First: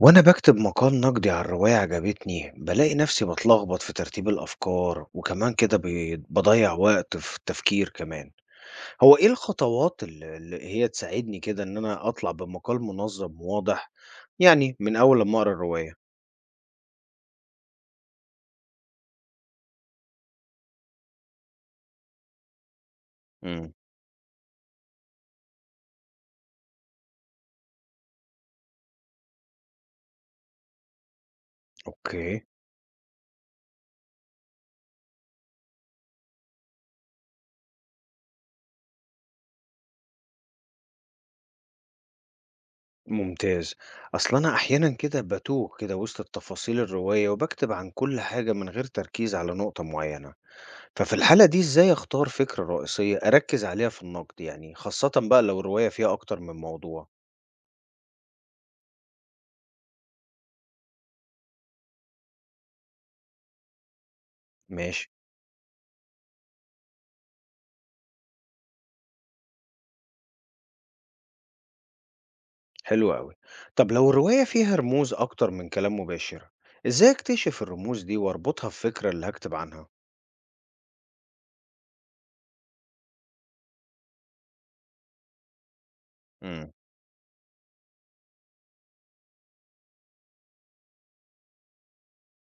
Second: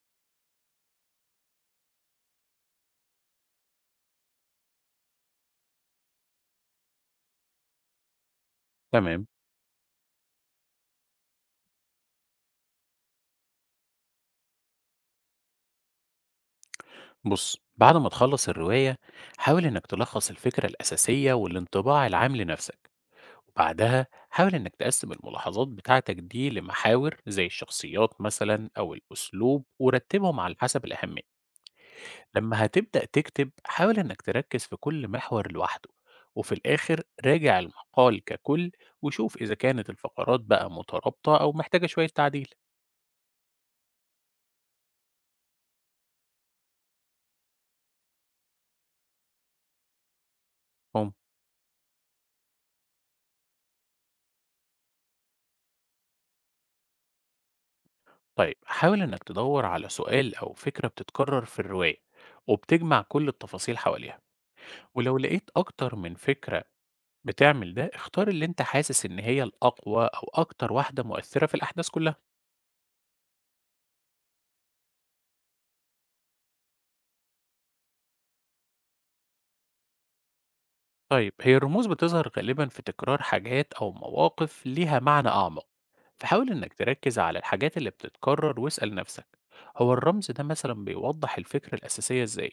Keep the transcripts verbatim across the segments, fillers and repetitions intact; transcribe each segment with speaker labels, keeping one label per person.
Speaker 1: وأنا بكتب مقال نقدي عن رواية عجبتني، بلاقي نفسي بتلخبط في ترتيب الأفكار، وكمان كده بي- بضيع وقت في التفكير كمان. هو
Speaker 2: تمام.
Speaker 1: إيه الخطوات اللي اللي هي تساعدني كده إن أنا أطلع بمقال منظم وواضح؟ يعني من أول لما أقرأ الرواية.
Speaker 2: بص، بعد ما تخلص الرواية حاول إنك تلخص الفكرة الأساسية والانطباع العام لنفسك.
Speaker 1: امم
Speaker 2: وبعدها حاول إنك تقسم الملاحظات بتاعتك دي لمحاور زي الشخصيات مثلا أو الأسلوب، ورتبهم على حسب الأهمية.
Speaker 1: أوكي،
Speaker 2: لما هتبدأ تكتب حاول إنك تركز في كل محور لوحده، وفي الآخر راجع المقال ككل وشوف إذا كانت الفقرات بقى مترابطة أو محتاجة شوية تعديل.
Speaker 1: ممتاز. أصل أنا أحيانا كده بتوه كده وسط التفاصيل الرواية، وبكتب عن كل حاجة من غير تركيز على نقطة معينة. ففي الحالة دي إزاي أختار فكرة رئيسية أركز عليها في النقد، يعني خاصة بقى لو الرواية فيها أكتر من موضوع؟
Speaker 2: طيب حاول إنك تدور على سؤال أو فكرة بتتكرر في الرواية وبتجمع كل التفاصيل حواليها.
Speaker 1: ماشي،
Speaker 2: ولو لقيت أكتر من فكرة بتعمل ده، اختار اللي أنت حاسس إن هي الأقوى أو أكتر واحدة مؤثرة في الأحداث كلها.
Speaker 1: حلو أوي. طب لو الرواية فيها رموز أكتر من كلام مباشر، إزاي أكتشف الرموز دي وأربطها بفكرة اللي هكتب عنها؟
Speaker 2: طيب هي الرموز بتظهر غالبا في تكرار حاجات أو مواقف ليها معنى أعمق، فحاول
Speaker 1: امم،
Speaker 2: إنك تركز على الحاجات اللي بتتكرر واسأل نفسك هو الرمز ده مثلا بيوضح الفكرة الأساسية إزاي،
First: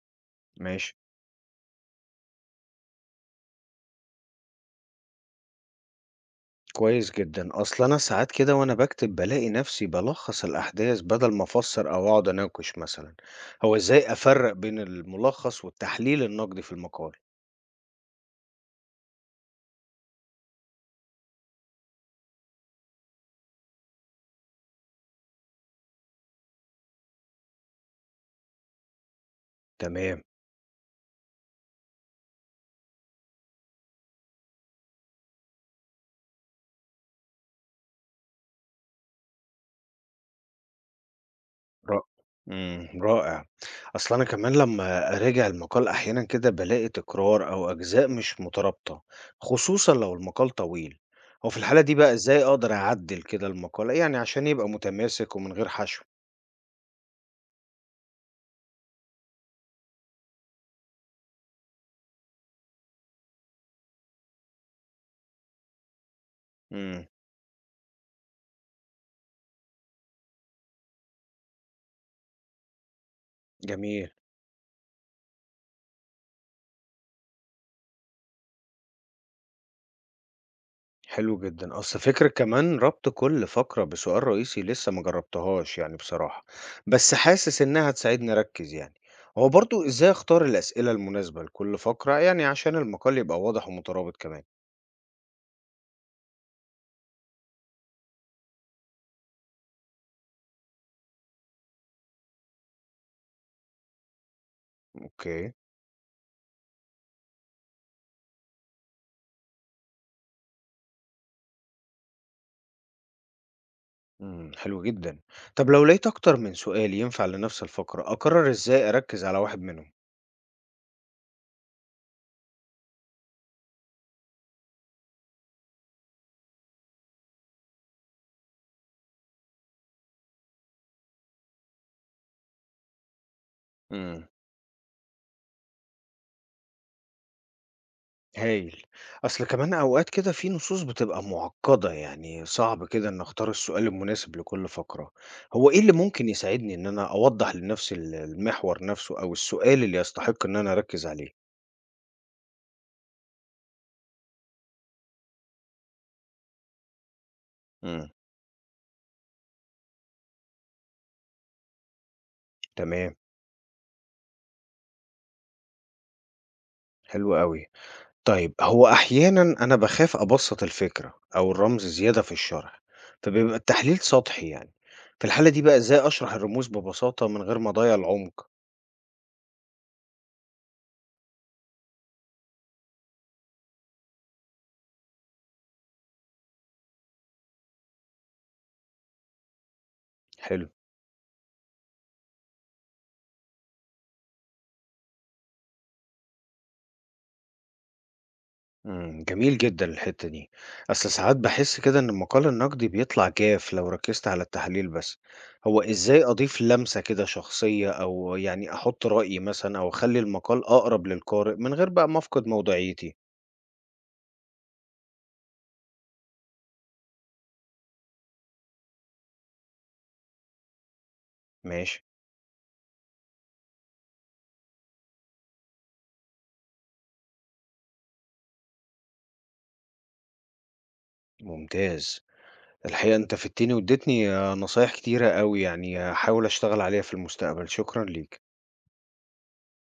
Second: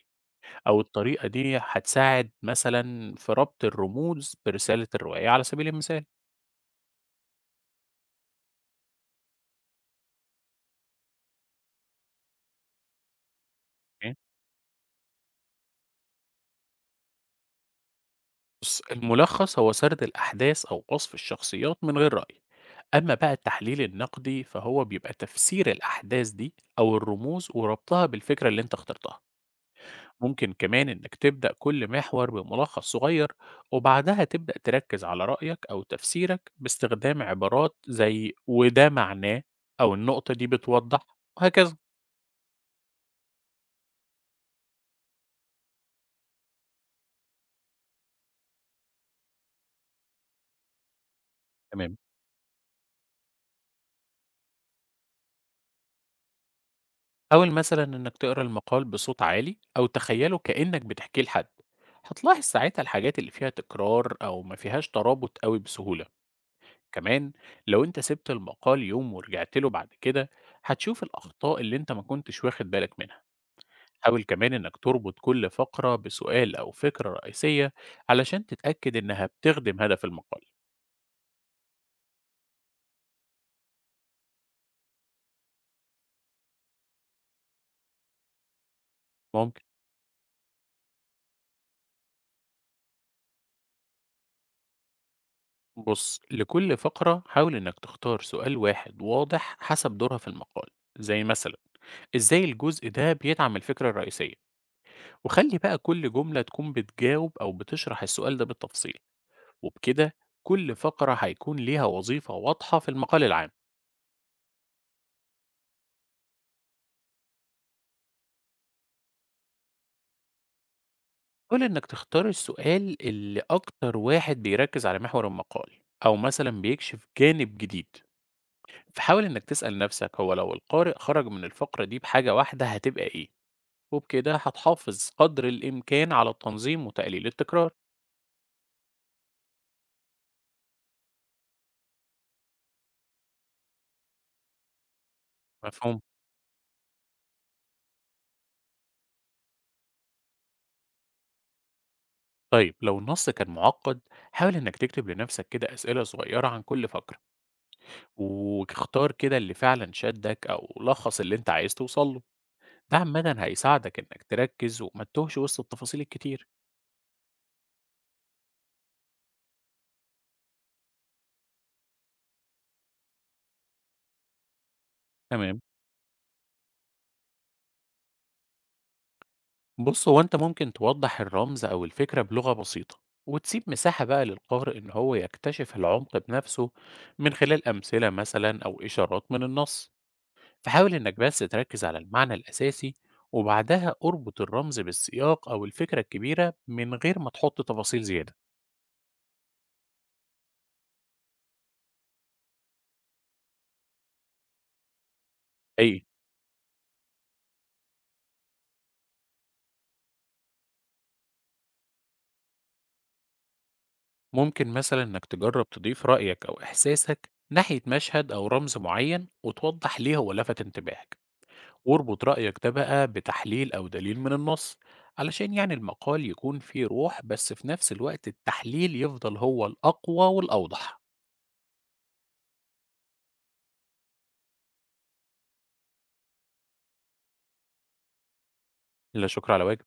Speaker 2: أو
Speaker 1: ماشي،
Speaker 2: الطريقة دي هتساعد مثلا في ربط الرموز برسالة الرواية على سبيل المثال.
Speaker 1: كويس جدا. أصل أنا ساعات كده وأنا بكتب بلاقي نفسي بلخص الأحداث بدل ما أفسر أو أقعد أناقش مثلا. هو إزاي
Speaker 2: أوكي.
Speaker 1: أفرق بين الملخص والتحليل النقدي في المقال؟
Speaker 2: بُص، الملخص هو سرد الأحداث أو وصف الشخصيات من غير رأي، أما بقى التحليل النقدي فهو بيبقى تفسير الأحداث دي أو الرموز وربطها بالفكرة اللي أنت اخترتها.
Speaker 1: تمام.
Speaker 2: ممكن كمان إنك تبدأ كل محور بملخص صغير، وبعدها تبدأ تركز على رأيك أو تفسيرك باستخدام عبارات زي وده معناه، أو النقطة دي بتوضح، وهكذا.
Speaker 1: ر إمم، رائع. أصل أنا كمان لمّا أراجع المقال أحيانًا كده بالاقي تكرار أو أجزاء مش مترابطة، خصوصًا لو المقال طويل. هو في الحالة دي
Speaker 2: تمام.
Speaker 1: بقى إزاي أقدر أعدِّل كده المقال، يعني عشان يبقى متماسك ومن غير حشو؟
Speaker 2: حاول مثلا إنك تقرأ المقال بصوت عالي أو تخيله كأنك بتحكيه لحد، هتلاحظ ساعتها الحاجات اللي فيها تكرار أو ما فيهاش ترابط قوي بسهولة.
Speaker 1: إمم،
Speaker 2: كمان لو انت سبت المقال يوم ورجعت له بعد كده هتشوف الأخطاء اللي انت ما كنتش واخد بالك منها.
Speaker 1: جميل،
Speaker 2: حاول كمان إنك تربط كل فقرة بسؤال أو فكرة رئيسية علشان تتأكد إنها بتخدم هدف المقال.
Speaker 1: حلو جدًا. أصل فكرة كمان ربط كل فقرة بسؤال رئيسي لسه ما جربتهاش يعني بصراحة، بس حاسس إنها هتساعدني أركّز يعني. هو
Speaker 2: ممكن.
Speaker 1: برضه إزاي أختار الأسئلة المناسبة لكل فقرة، يعني عشان المقال يبقى واضح ومترابط كمان؟
Speaker 2: بص، لكل فقرة حاول إنك تختار سؤال واحد واضح حسب دورها في المقال، زي مثلا إزاي الجزء ده بيدعم الفكرة الرئيسية.
Speaker 1: أوكي.
Speaker 2: وخلي بقى كل جملة تكون بتجاوب أو بتشرح السؤال ده بالتفصيل، وبكده كل فقرة هيكون ليها وظيفة واضحة في المقال العام.
Speaker 1: إمم، حلو جدًا. طب لو لقيت أكتر من سؤال ينفع لنفس الفقرة، أقرر إزاي أركّز على واحد منهم؟
Speaker 2: حاول إنك تختار السؤال اللي أكتر واحد بيركز على محور المقال، أو مثلا بيكشف جانب جديد. فحاول إنك تسأل نفسك هو لو القارئ خرج من الفقرة دي بحاجة واحدة هتبقى إيه،
Speaker 1: إمم،
Speaker 2: وبكده هتحافظ قدر الإمكان على التنظيم وتقليل التكرار.
Speaker 1: هايل. أصل كمان أوقات كده في نصوص بتبقى معقدة، يعني صعب كده إني أختار السؤال المناسب لكل فقرة. هو إيه اللي
Speaker 2: مفهوم؟
Speaker 1: ممكن يساعدني إن أنا أوضّح لنفسي ال المحور نفسه أو السؤال اللي يستحق إن أنا أركّز عليه؟
Speaker 2: طيب لو النص كان معقد حاول إنك تكتب لنفسك كده أسئلة صغيرة عن كل فقرة،
Speaker 1: إمم،
Speaker 2: واختار كده اللي فعلا شدك أو لخص اللي أنت عايز توصل له. ده
Speaker 1: تمام،
Speaker 2: عامة هيساعدك إنك تركز وما تتوهش وسط التفاصيل الكتير.
Speaker 1: حلو أوي. طيب هو أحيانا أنا باخاف أبسط الفكرة أو الرمز زيادة في الشرح، فبيبقى التحليل سطحي يعني. في الحالة
Speaker 2: تمام.
Speaker 1: دي بقى إزاي أشرح الرموز ببساطة من غير ما أضيع العمق؟
Speaker 2: بص، هو أنت ممكن توضح الرمز أو الفكرة بلغة بسيطة، وتسيب مساحة بقى للقارئ إن هو يكتشف العمق بنفسه من خلال أمثلة مثلا أو إشارات من النص.
Speaker 1: حلو.
Speaker 2: فحاول إنك بس تركز على المعنى الأساسي، وبعدها اربط الرمز بالسياق أو الفكرة الكبيرة من غير ما تحط تفاصيل زيادة.
Speaker 1: مم، جميل جدا الحتة دي. أصل ساعات بحس كده إن المقال النقدي بيطلع جاف لو ركزت على التحليل بس. هو
Speaker 2: أي،
Speaker 1: إزاي أضيف لمسة كده شخصية، أو يعني أحط رأيي مثلا، أو أخلي المقال أقرب للقارئ من غير بقى ما أفقد موضوعيتي؟
Speaker 2: ممكن مثلا إنك تجرب تضيف رأيك أو إحساسك ناحية مشهد أو رمز معين وتوضح ليه هو لفت انتباهك.
Speaker 1: ماشي،
Speaker 2: واربط رأيك ده بقى بتحليل أو دليل من النص علشان يعني المقال يكون فيه روح، بس في نفس الوقت التحليل يفضل هو الأقوى والأوضح.
Speaker 1: ممتاز. الحقيقة أنت فدتني واديتني آه، نصايح كتيرة أوي، يعني هحاول أشتغل عليها في المستقبل. شكرا ليك.
Speaker 2: لا شكر على واجب.